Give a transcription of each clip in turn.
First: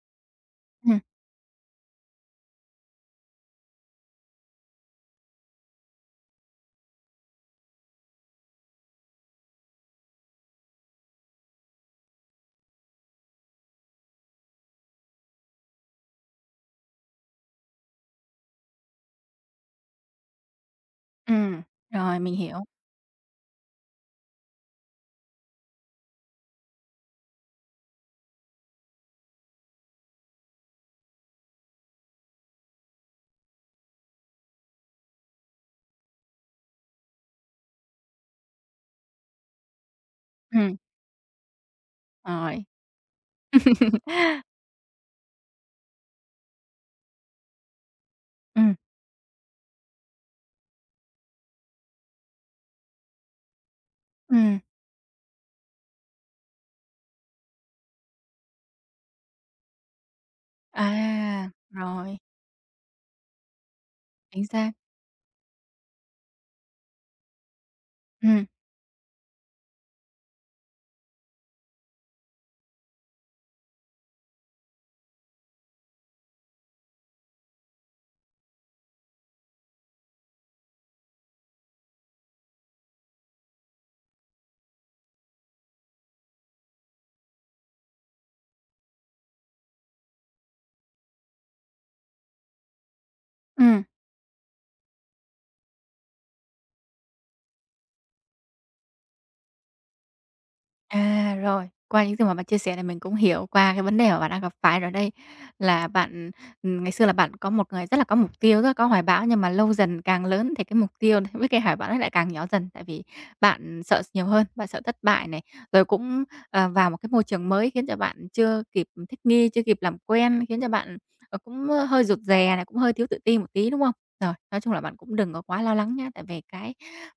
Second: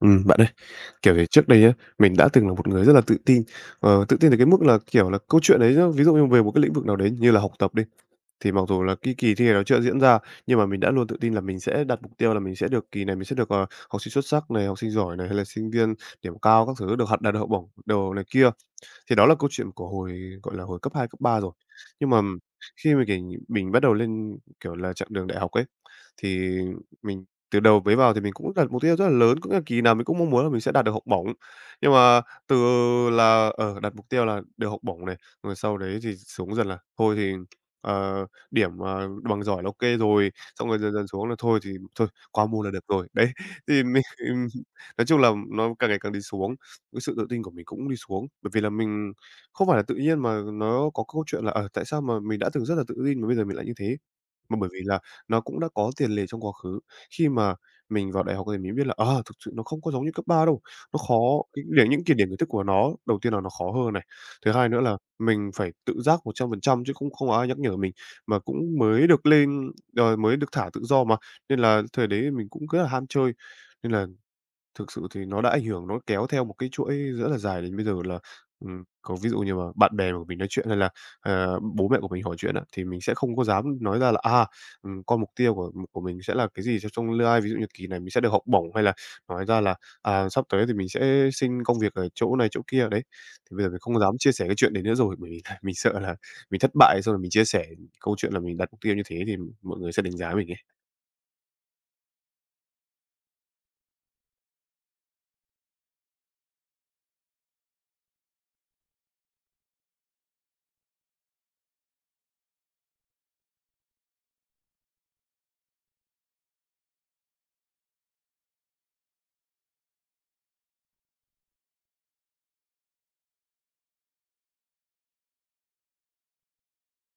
Bạn ơi, Ừm, kiểu thì trước đây á, mình đã từng là một người rất là tự tin, tự tin đến cái mức là, kiểu là, câu chuyện đấy nhá, ví dụ như về một cái lĩnh vực nào đấy như là học tập đi, thì mặc dù là cái kỳ thi này nó chưa diễn ra, nhưng mà mình đã luôn tự tin là mình sẽ đặt mục tiêu là mình sẽ được kỳ này mình sẽ được, học sinh xuất sắc này, học sinh giỏi này, hay là sinh viên điểm cao các thứ, được học đạt được học bổng đồ này kia. Thì đó là câu chuyện của hồi, gọi là, hồi cấp 2 cấp ba rồi. ừm, Nhưng rồi, mà mình hiểu. khi mà, kiểu, mình bắt đầu lên, kiểu là, chặng đường đại học ấy, thì mình từ đầu mới vào thì mình cũng đặt mục tiêu rất là lớn, cũng là kỳ nào mình cũng mong muốn là mình sẽ đạt được học bổng. Nhưng mà từ là, đặt mục tiêu là được học bổng này, rồi sau đấy thì xuống dần là thôi thì, điểm, bằng giỏi là ô kê rồi, xong Ừm, rồi dần dần xuống là thôi thì thôi qua rồi. môn là được rồi. Đấy, thì mình nói chung là nó càng ngày càng đi xuống. Cái sự tự tin của mình cũng đi xuống, bởi vì là Ừm, mình không phải là tự nhiên mà nó có câu chuyện là, tại sao mà mình đã từng rất là tự tin mà bây giờ mình lại như thế, mà ừm, bởi vì là nó cũng đã có tiền lệ trong quá khứ. Khi mà mình vào đại học thì mình biết là, thực sự nó không có giống như cấp 3 đâu, nó khó à, cái điểm những cái rồi, điểm kiến thức của nó đầu tiên là nó khó hơn này, chính thứ hai xác. nữa là mình phải tự giác 100% chứ cũng không có ai nhắc nhở mình, mà Ừm, cũng mới được lên, rồi mới được thả tự do mà, nên là thời đấy mình cũng rất là ham chơi, nên là thực sự thì nó đã ảnh hưởng, nó kéo theo một cái chuỗi rất là dài đến bây giờ là, có ví dụ như mà bạn bè của mình nói chuyện hay là, bố mẹ của mình hỏi chuyện á, thì mình sẽ không có dám nói ra là, à, con mục tiêu của mình sẽ là cái gì cho trong tương lai, ví dụ như kỳ này mình sẽ được học bổng hay là nói ra là, à, sắp tới thì mình sẽ xin công việc ở chỗ này chỗ kia, đấy. Thì bây giờ mình ừm. không dám chia sẻ cái chuyện đấy nữa rồi, bởi vì là mình sợ là mình thất bại xong rồi mình chia sẻ câu chuyện là mình đặt mục tiêu như thế thì mọi người sẽ đánh giá mình ấy. À, rồi, qua những gì mà bạn chia sẻ thì mình cũng hiểu qua cái vấn đề mà bạn đang gặp phải rồi đây, là bạn ngày xưa là bạn có một người rất là có mục tiêu, rất là có hoài bão, nhưng mà lâu dần càng lớn thì cái mục tiêu với cái hoài bão nó lại càng nhỏ dần, tại vì bạn sợ nhiều hơn, bạn sợ thất bại này, rồi cũng, vào một cái môi trường mới khiến cho bạn chưa kịp thích nghi, chưa kịp làm quen, khiến cho bạn, cũng hơi rụt rè này, cũng hơi thiếu tự tin một tí, đúng không? Rồi, nói chung là bạn cũng đừng có quá lo lắng nhá, tại vì cái,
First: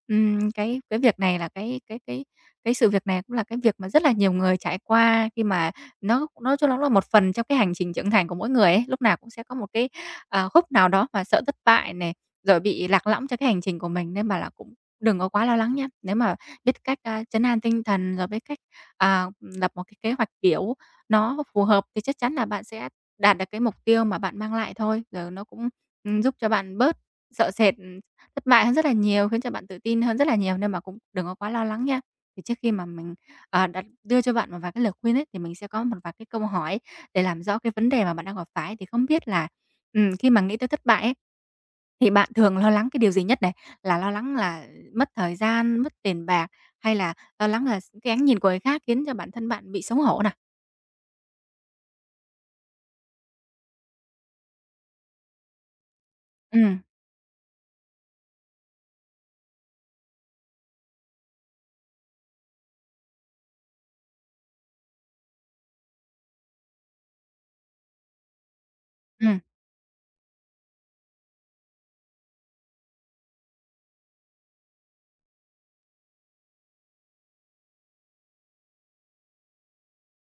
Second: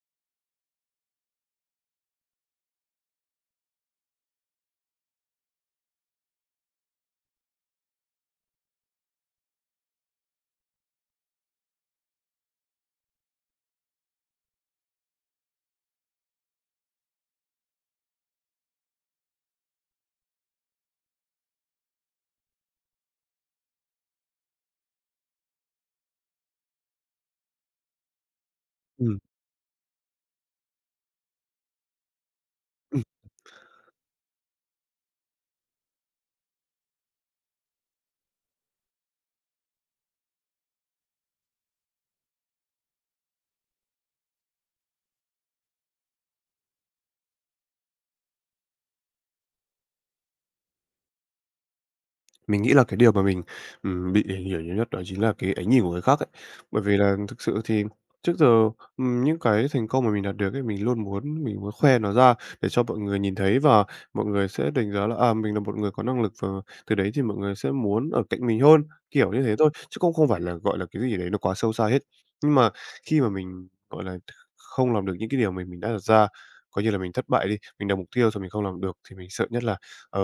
ừm, cái cái việc này là cái sự việc này cũng là cái việc mà rất là nhiều người trải qua khi mà nó cho nó là một phần trong cái hành trình trưởng thành của mỗi người ấy, lúc nào cũng sẽ có một cái, khúc nào đó mà sợ thất bại này, rồi bị lạc lõng trong cái hành trình của mình nên mà là cũng đừng có quá lo lắng nha. Nếu mà biết cách, trấn an tinh thần, rồi biết cách, lập một cái kế hoạch, kiểu, nó phù hợp thì chắc chắn là bạn sẽ đạt được cái mục tiêu mà bạn mang lại thôi. Rồi nó cũng, giúp cho bạn bớt sợ sệt, thất bại hơn rất là nhiều, khiến cho bạn tự tin hơn rất là nhiều nên mà cũng đừng có quá lo lắng nha. Thì trước khi mà Ừm. mình, đặt đưa cho bạn một vài cái lời khuyên ấy, thì mình sẽ có một vài cái câu hỏi để làm rõ cái vấn đề mà bạn đang gặp phải. Thì không biết là, khi mà nghĩ tới thất bại ấy, thì bạn thường lo lắng cái điều gì nhất này? Là lo lắng là mất thời gian, mất tiền bạc, hay là lo lắng là cái ánh nhìn của người khác khiến cho bản thân bạn bị xấu hổ nè? Mình nghĩ là cái điều mà mình, bị ảnh hưởng nhiều nhất đó chính là cái ánh nhìn của người khác ấy. Ừ. Bởi vì là thực sự thì trước giờ, những cái thành công mà mình đạt được ấy, mình luôn muốn mình muốn khoe nó ra để cho mọi người nhìn thấy và mọi người sẽ đánh giá là, à, mình là một người có năng lực và từ đấy thì mọi người sẽ muốn ở cạnh mình hơn, Ừ. kiểu như thế thôi, chứ cũng không phải là, gọi là, cái gì đấy nó quá sâu xa hết. Nhưng mà khi mà mình, gọi là, không làm được những cái điều mà mình đã đặt ra, coi như là mình thất bại đi, mình đặt mục tiêu rồi mình không làm được thì mình sợ nhất là, ờ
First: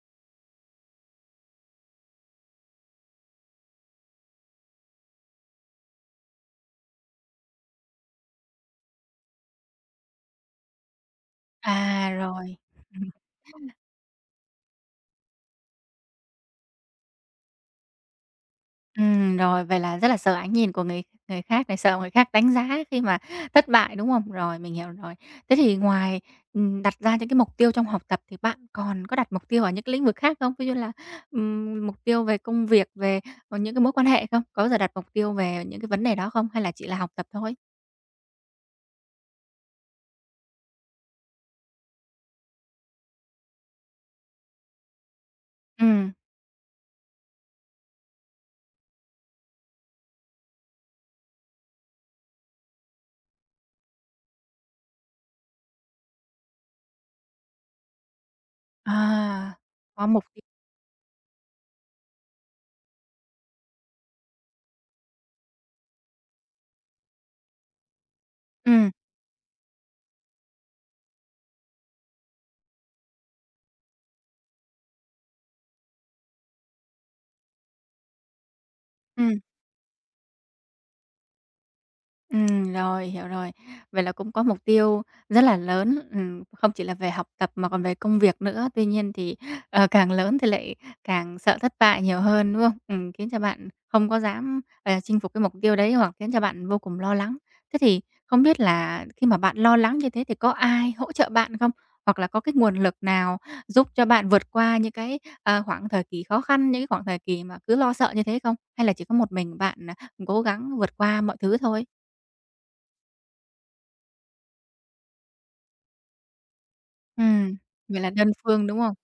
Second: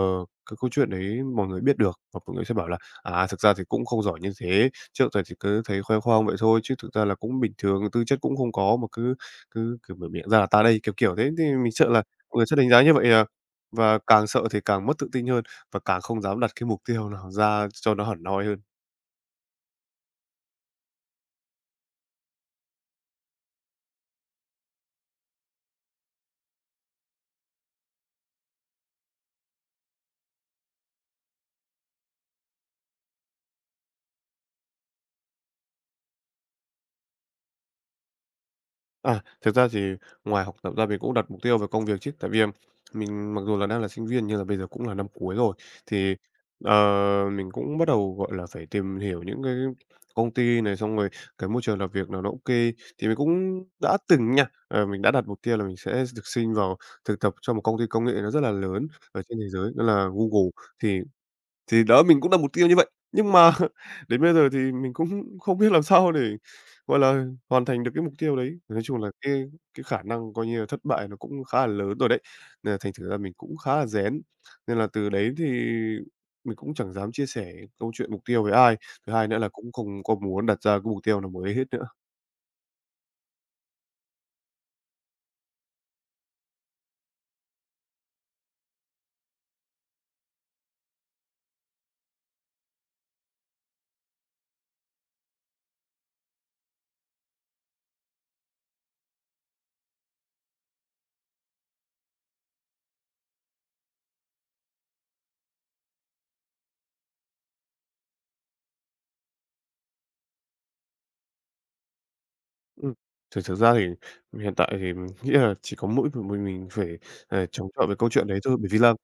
cái câu chuyện đấy mọi người biết được và mọi người sẽ bảo là "À, thực ra thì cũng không giỏi như thế, trước giờ thì cứ thấy khoe khoang vậy thôi, chứ thực ra là cũng bình thường, tư chất cũng không có mà cứ cứ mở miệng ra là ta đây", kiểu, kiểu thế. Thì mình sợ là À, mọi người sẽ rồi. đánh giá như vậy à, và càng sợ thì càng mất tự tin hơn và càng không dám đặt cái mục tiêu nào ra cho nó hẳn hoi hơn. Rồi, vậy là rất là sợ ánh nhìn của người người khác này, sợ người khác đánh giá khi mà thất bại, đúng không? Rồi, mình hiểu rồi. Thế thì ngoài, đặt ra những cái mục tiêu trong học tập thì bạn còn có đặt mục tiêu ở những cái lĩnh vực khác không? Ví dụ là, mục tiêu về công việc, về, những cái mối quan hệ không? Có bao giờ đặt mục tiêu về những cái vấn đề đó không? Hay là chỉ là học tập thôi? À, thực ra thì ngoài học tập ra mình cũng đặt mục tiêu về công việc chứ, tại vì, à, mình mặc dù là đang là sinh viên nhưng là bây giờ cũng là năm cuối rồi, Ừm, thì, ờ, mình cũng bắt đầu, gọi là, phải tìm hiểu những cái công ty này, xong rồi cái môi trường làm việc nào nó OK. Thì mình cũng đã từng nha, mình đã đặt mục tiêu là mình sẽ được xin vào thực tập cho một công ty công nghệ nó rất là lớn à, ở trên thế giới, đó là có mục tiêu. Google. Thì thì đó, mình cũng đặt mục tiêu như vậy, nhưng mà đến bây giờ thì mình cũng không biết làm sao để, gọi là, hoàn thành được cái mục tiêu đấy. Nói Ừm, chung là cái khả năng coi như là thất bại nó cũng khá là lớn rồi đấy, nên là thành thử ra mình cũng khá là rén. Nên là từ đấy thì mình cũng chẳng dám chia sẻ câu chuyện mục tiêu với ai, thứ hai nữa ừm. là cũng không có muốn đặt ra cái mục tiêu nào mới hết nữa. Rồi, hiểu rồi. Vậy là cũng có mục tiêu rất là lớn, không chỉ là về học tập mà còn về công việc nữa. Tuy nhiên thì, càng lớn thì lại càng sợ thất bại nhiều hơn, đúng không? Khiến cho bạn không có dám, chinh phục cái mục tiêu đấy hoặc khiến cho bạn vô cùng lo lắng. Thế thì không biết là khi mà bạn lo lắng như thế thì có ai hỗ trợ bạn không? Hoặc là có cái nguồn lực nào giúp cho bạn vượt qua những cái, khoảng thời kỳ khó khăn, những cái khoảng thời kỳ mà cứ lo sợ như thế không? Hay là chỉ có một mình bạn, cố gắng vượt qua mọi thứ thôi? Ừm. Thực thực ra thì hiện tại thì mình nghĩ là chỉ có mỗi một mình phải, Ừm, chống chọi với vậy là câu đơn chuyện đấy thôi, phương, bởi vì đúng là hông?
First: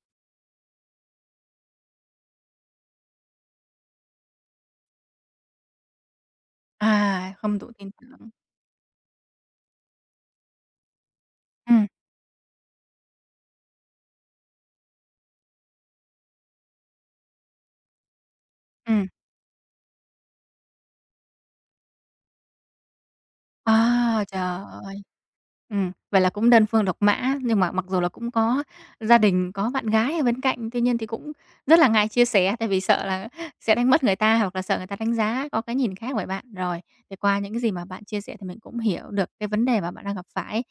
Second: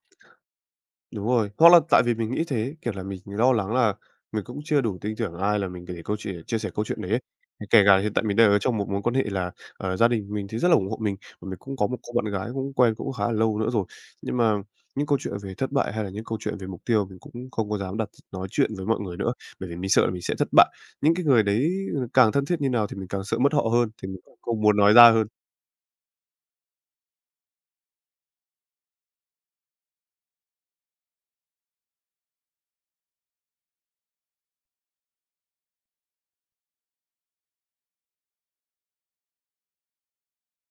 đúng rồi, hoặc là tại vì mình nghĩ thế, kiểu là, mình lo lắng là mình cũng chưa đủ tin tưởng ai là mình để câu chuyện chia sẻ câu chuyện đấy ấy. À, không Thì đủ kể tin cả hiện tại tưởng. mình đang ở trong một mối quan hệ là, gia đình mình thì rất là ủng hộ mình, và mình cũng Ừm, có một cô bạn gái cũng quen cũng khá là lâu nữa rồi. Nhưng mà những câu chuyện về thất bại hay là những câu chuyện về mục tiêu mình cũng không có dám đặt nói chuyện với mọi ừm. người nữa, bởi vì mình sợ là mình sẽ thất bại. Những cái người đấy ừ, càng thân thiết như nào thì mình càng sợ mất họ hơn, thì mình À, cũng trời không muốn nói ơi! ra hơn. Vậy là cũng đơn phương độc mã, nhưng mà mặc dù là cũng có gia đình, có bạn gái ở bên cạnh, tuy nhiên thì cũng rất là ngại chia sẻ, tại vì sợ là sẽ đánh mất người ta hoặc là sợ người ta đánh giá, có cái nhìn khác về bạn. Rồi, thì qua những cái gì mà bạn chia sẻ thì mình cũng hiểu được cái vấn đề mà bạn đang gặp phải,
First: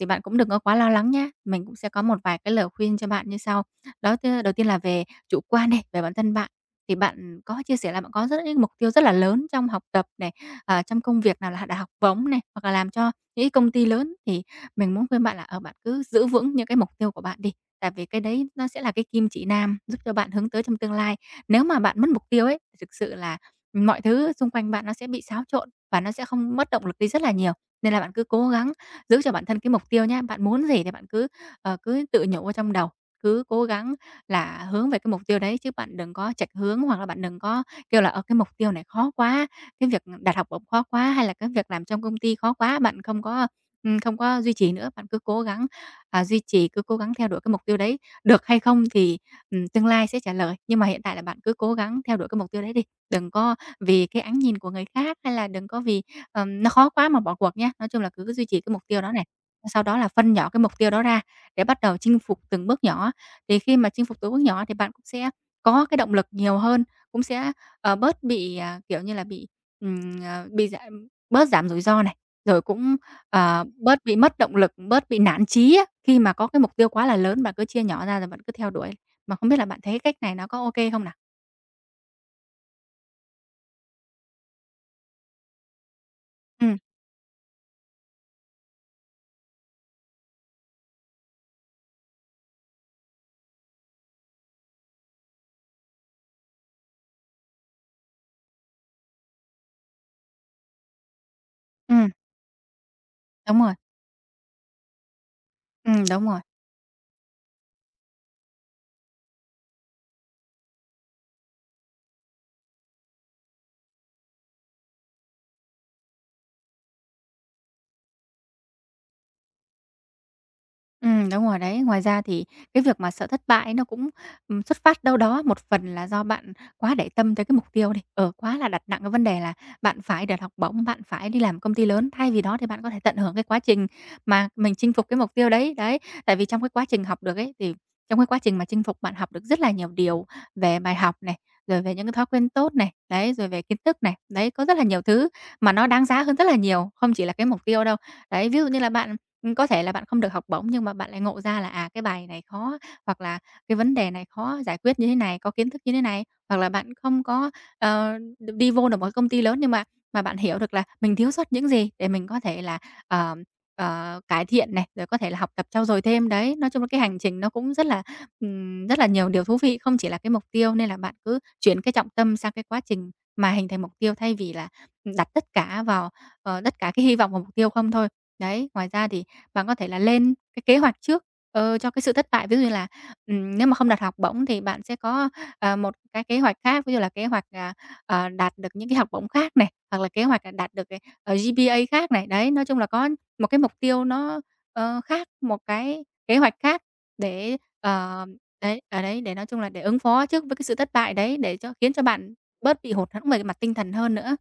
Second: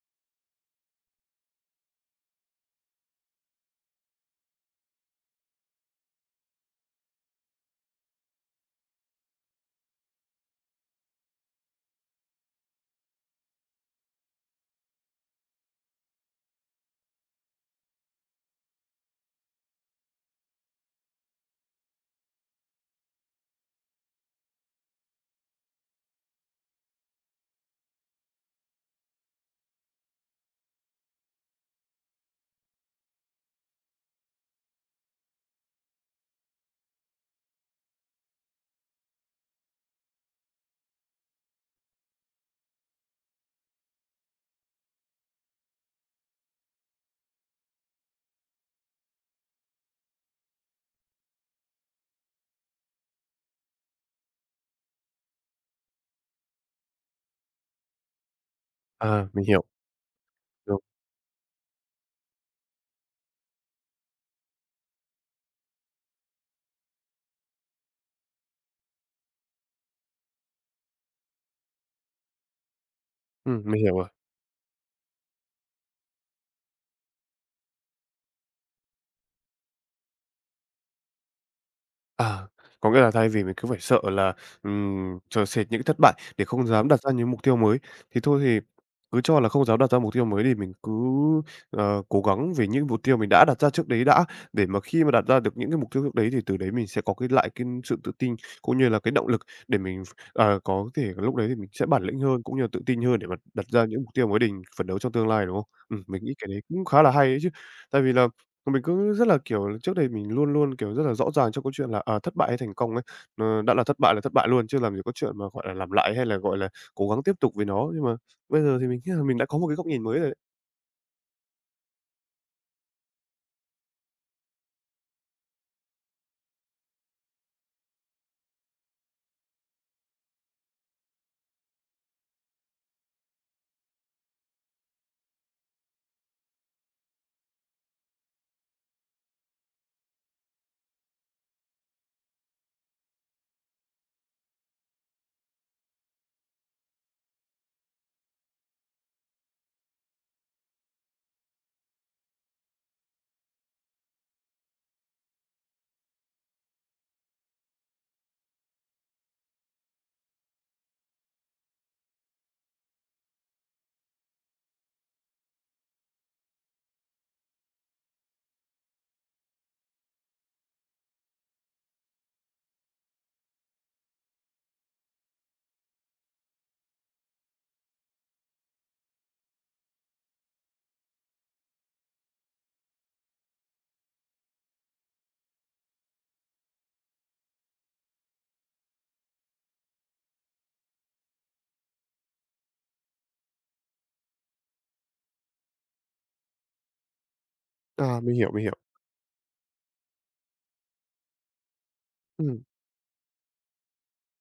thì bạn cũng đừng có quá lo lắng nhá. Mình cũng sẽ có một vài cái lời khuyên cho bạn như sau. Đó, thứ đầu tiên là về chủ quan đi, về bản thân bạn. Thì bạn có chia sẻ là bạn có rất những mục tiêu rất là lớn trong học tập này, trong công việc nào là đã học vấn này, hoặc là làm cho những cái công ty lớn, thì mình muốn khuyên bạn là, ở bạn cứ giữ vững những cái mục tiêu của bạn đi, tại vì cái đấy nó sẽ là cái kim chỉ nam giúp cho bạn hướng tới trong tương lai. Nếu mà bạn mất mục tiêu ấy, thực sự là mọi thứ xung quanh bạn nó sẽ bị xáo trộn và nó sẽ không mất động lực đi rất là nhiều. Nên là bạn cứ cố gắng giữ cho bản thân cái mục tiêu nhé. Bạn muốn gì thì bạn cứ, cứ tự nhủ ở trong đầu, cứ cố gắng là hướng về cái mục tiêu đấy chứ bạn đừng có chệch hướng hoặc là bạn đừng có kêu là, ở cái mục tiêu này khó quá, cái việc đạt học bổng khó quá hay là cái việc làm trong công ty khó quá, bạn không có duy trì nữa. Bạn cứ cố gắng, duy trì, cứ cố gắng theo đuổi cái mục tiêu đấy. Được hay không thì, tương lai sẽ trả lời, nhưng mà hiện tại là bạn cứ cố gắng theo đuổi cái mục tiêu đấy đi. Đừng có vì cái ánh nhìn của người khác hay là đừng có vì, nó khó quá mà bỏ cuộc nhé. Nói chung là cứ duy trì cái mục tiêu đó này, À, mình hiểu, sau đó là phân nhỏ cái mục đúng, tiêu đó ra để bắt đầu chinh phục từng bước nhỏ. Thì khi mà chinh phục tối bước nhỏ thì bạn cũng sẽ có cái động lực nhiều hơn, cũng sẽ, bớt bị, kiểu như là, bị giảm bớt giảm rủi ro này, rồi cũng, ừ mình hiểu bớt rồi. bị mất động lực, bớt bị nản chí á, khi mà có cái mục tiêu quá là lớn bạn cứ chia nhỏ ra rồi bạn cứ theo đuổi. Mà không biết là bạn thấy cái cách này nó có ok không nào? À, có nghĩa là thay vì mình cứ phải sợ là, chờ sệt những cái thất bại để Ừ, không dám đặt ra những mục tiêu mới, thì thôi thì cứ cho là không dám đặt ra mục tiêu mới thì mình cứ, cố gắng về những mục tiêu mình đã đặt ra trước đấy đã, để mà khi mà đặt ra được những cái mục tiêu trước đấy thì từ đấy mình sẽ có cái lại cái sự tự tin, cũng như là cái động lực để mình có thể lúc đấy thì mình sẽ bản ừm, lĩnh hơn, cũng như là tự tin hơn để mà đúng đặt rồi, ra những mục tiêu mới để phấn đấu trong tương lai, đúng không? Mình đúng nghĩ rồi. cái đấy cũng khá là hay đấy chứ. Tại vì là mình cứ rất là, kiểu, trước đây mình luôn luôn, kiểu, rất là rõ ràng trong câu chuyện là, à, thất bại hay thành công ấy, đã là thất bại luôn chứ làm gì có chuyện mà, gọi là, làm lại hay là, gọi là, cố gắng tiếp tục với nó. Nhưng mà bây giờ thì mình nghĩ là mình đã có một cái góc nhìn mới rồi đấy. Đúng rồi đấy. Ngoài ra thì cái việc mà sợ thất bại ấy nó cũng, xuất phát đâu đó một phần là do bạn quá để tâm tới cái mục tiêu đi, ở quá là đặt nặng cái vấn đề là bạn phải được học bổng, bạn phải đi làm công ty lớn, thay vì đó thì bạn có thể tận hưởng cái quá trình mà mình chinh phục cái mục tiêu đấy, đấy. Tại vì trong cái quá trình học được ấy, thì trong cái quá trình mà chinh phục bạn học được rất là nhiều điều về bài học này, rồi về những cái thói quen tốt này, đấy, rồi về kiến thức này, đấy, có rất là nhiều thứ mà nó đáng giá hơn rất là nhiều, không chỉ là cái mục tiêu đâu. Đấy, ví dụ như là bạn có thể là bạn không được học bổng nhưng mà bạn lại ngộ ra là, à, cái bài này khó, hoặc là cái vấn đề này khó giải quyết như thế này, có kiến thức như thế này. Hoặc là bạn không có, ờ, đi vô được một công ty lớn nhưng mà bạn hiểu được là mình thiếu sót những gì để mình có thể là, ờ, cải thiện này, rồi có thể là học tập trau dồi thêm. Đấy, nói chung là cái hành trình nó cũng rất là nhiều điều thú vị, không chỉ là cái mục tiêu nên là bạn cứ chuyển cái trọng tâm sang cái quá trình mà hình thành mục tiêu thay vì là đặt tất cả vào, tất cả cái hy vọng vào mục tiêu không thôi. Đấy, ngoài ra thì bạn có thể là lên cái kế hoạch trước, cho cái sự thất bại. Ví dụ như là, nếu mà không đạt học bổng thì bạn sẽ có, một cái kế hoạch khác, ví dụ là kế hoạch, đạt được những cái học bổng khác này, hoặc là kế hoạch, đạt được, GPA khác này. Đấy, nói chung là có một cái mục tiêu nó, khác, một cái kế hoạch khác để, À, mình hiểu, mình hiểu. đấy, ở đấy, để nói chung là để ứng phó trước với cái sự thất bại đấy, để cho khiến cho bạn Ừm. bớt bị hụt hẫng về mặt tinh thần hơn nữa.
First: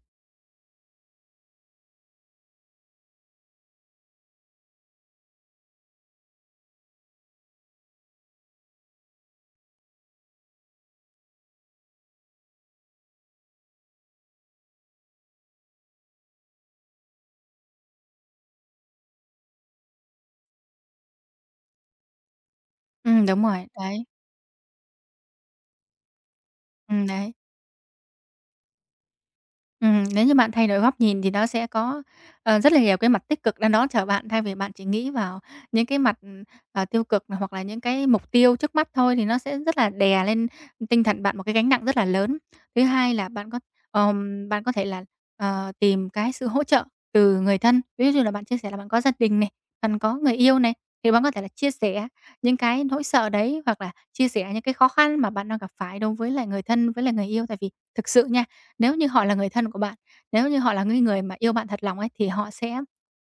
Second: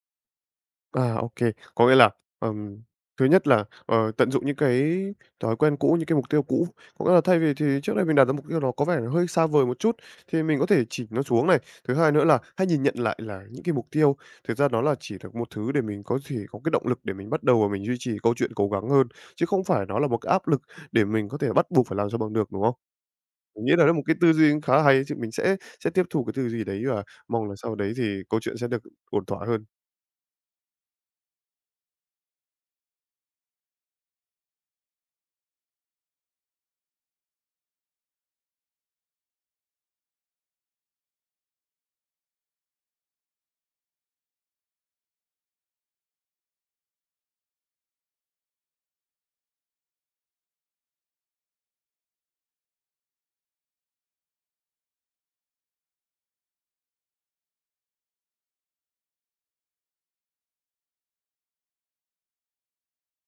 À, ok. Có nghĩa là, ờm, thứ nhất là, tận dụng những cái thói quen cũ, những cái mục tiêu cũ. Có nghĩa là thay vì thì trước đây mình đặt ra mục tiêu nó có vẻ nó hơi xa vời một chút, thì mình có thể chỉnh nó xuống này. Thứ hai nữa là hãy nhìn nhận lại là những cái mục tiêu, thực ra nó là chỉ là một thứ để mình có thể có cái động lực để mình bắt đầu và mình duy trì câu chuyện cố gắng hơn, chứ không phải nó là một cái áp lực để mình có thể bắt buộc phải làm sao bằng được, đúng không? Đúng rồi, Mình nghĩ là đó là một đấy, cái tư duy khá hay, chứ mình sẽ tiếp thu cái tư duy đấy và đấy. mong là sau đấy thì câu chuyện sẽ được ổn thỏa hơn. Nếu như bạn thay đổi góc nhìn thì nó sẽ có, rất là nhiều cái mặt tích cực đang đón chờ bạn thay vì bạn chỉ nghĩ vào những cái mặt, tiêu cực hoặc là những cái mục tiêu trước mắt thôi thì nó sẽ rất là đè lên tinh thần bạn một cái gánh nặng rất là lớn. Thứ hai là bạn bạn có thể là, tìm cái sự hỗ trợ từ người thân, ví dụ như là bạn chia sẻ là bạn có gia đình này, bạn có người yêu này, thì bạn có thể là chia sẻ những cái nỗi sợ đấy hoặc là chia sẻ những cái khó khăn mà bạn đang gặp phải đối với lại người thân, với lại người yêu. Tại vì thực sự nha nếu như họ là người thân của bạn, nếu như họ là cái người mà yêu bạn thật lòng ấy, thì họ sẽ,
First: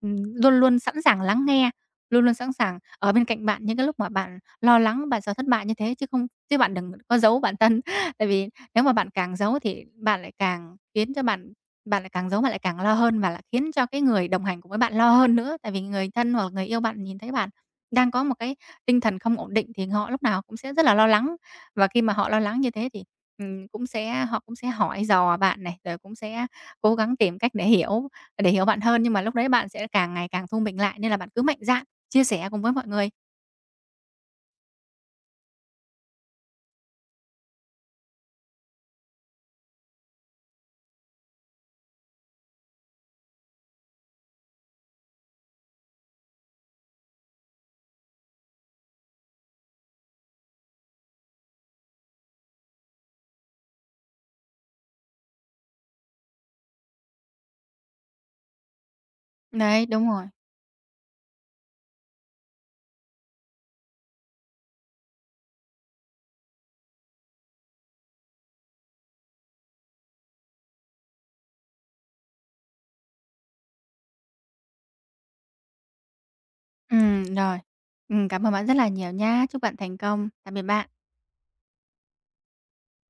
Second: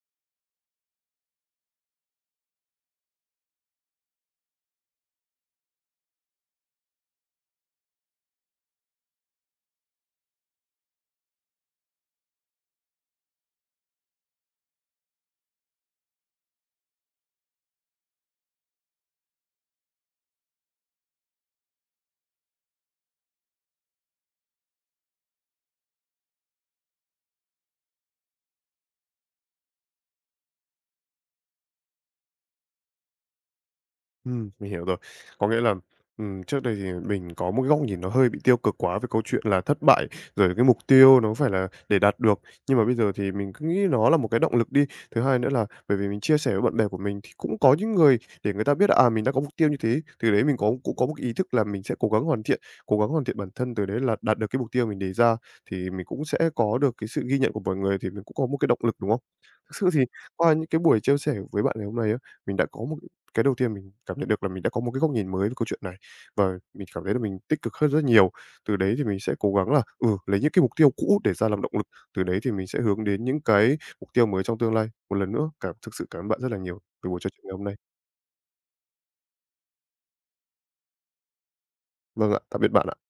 luôn luôn sẵn sàng lắng nghe, luôn luôn sẵn sàng ở bên cạnh bạn những cái lúc mà bạn lo lắng, bạn sợ thất bại như thế, chứ không chứ bạn đừng có giấu bản thân. Tại vì nếu mà bạn càng giấu thì bạn lại càng khiến cho bạn bạn lại càng giấu, bạn lại càng lo hơn và lại khiến cho cái người đồng hành cùng với bạn lo hơn nữa. Tại vì người thân hoặc người yêu bạn nhìn thấy bạn đang có một cái tinh thần không ổn định thì họ lúc nào cũng sẽ rất là lo lắng. Và khi mà họ lo lắng như thế thì, cũng sẽ họ cũng sẽ hỏi dò bạn này, rồi cũng sẽ cố gắng tìm cách để hiểu bạn hơn, nhưng mà lúc đấy bạn sẽ càng ngày càng thu mình lại, nên là bạn cứ mạnh dạn chia sẻ cùng với mọi người. Mình hiểu rồi. Có nghĩa là, trước đây thì mình có một cái góc nhìn nó hơi bị tiêu cực quá về câu chuyện là thất bại, rồi cái mục tiêu nó phải là để đạt được. Nhưng mà bây giờ thì mình cứ nghĩ nó là một cái động lực đi. Thứ hai nữa là bởi vì mình chia sẻ với bạn bè của mình thì cũng có những người để người ta biết là, à, mình đã có mục tiêu như thế, từ đấy mình có cũng có một cái ý thức là mình sẽ cố gắng hoàn thiện, cố gắng hoàn thiện bản thân, từ đấy là đạt được cái mục tiêu mình đề ra thì mình cũng sẽ có được cái sự ghi nhận của mọi người thì mình cũng có một cái động lực, đúng không? Thực Đấy, sự thì đúng rồi. qua những cái buổi chia sẻ với bạn ngày hôm nay á, mình đã có một cái đầu tiên mình cảm nhận được là mình đã có một cái góc nhìn mới về câu chuyện này và mình cảm thấy là mình tích cực hơn rất nhiều. Từ đấy thì mình sẽ cố gắng là, lấy những cái mục tiêu cũ để ra làm động lực, từ đấy thì mình sẽ hướng đến những cái mục tiêu mới trong tương lai. Một lần nữa thực sự cảm ơn bạn rất là nhiều về buổi Ừ trò chuyện ngày rồi. hôm nay. Cảm ơn bạn rất là nhiều nha. Chúc bạn thành công. Tạm biệt bạn. Vâng ạ, tạm biệt bạn ạ.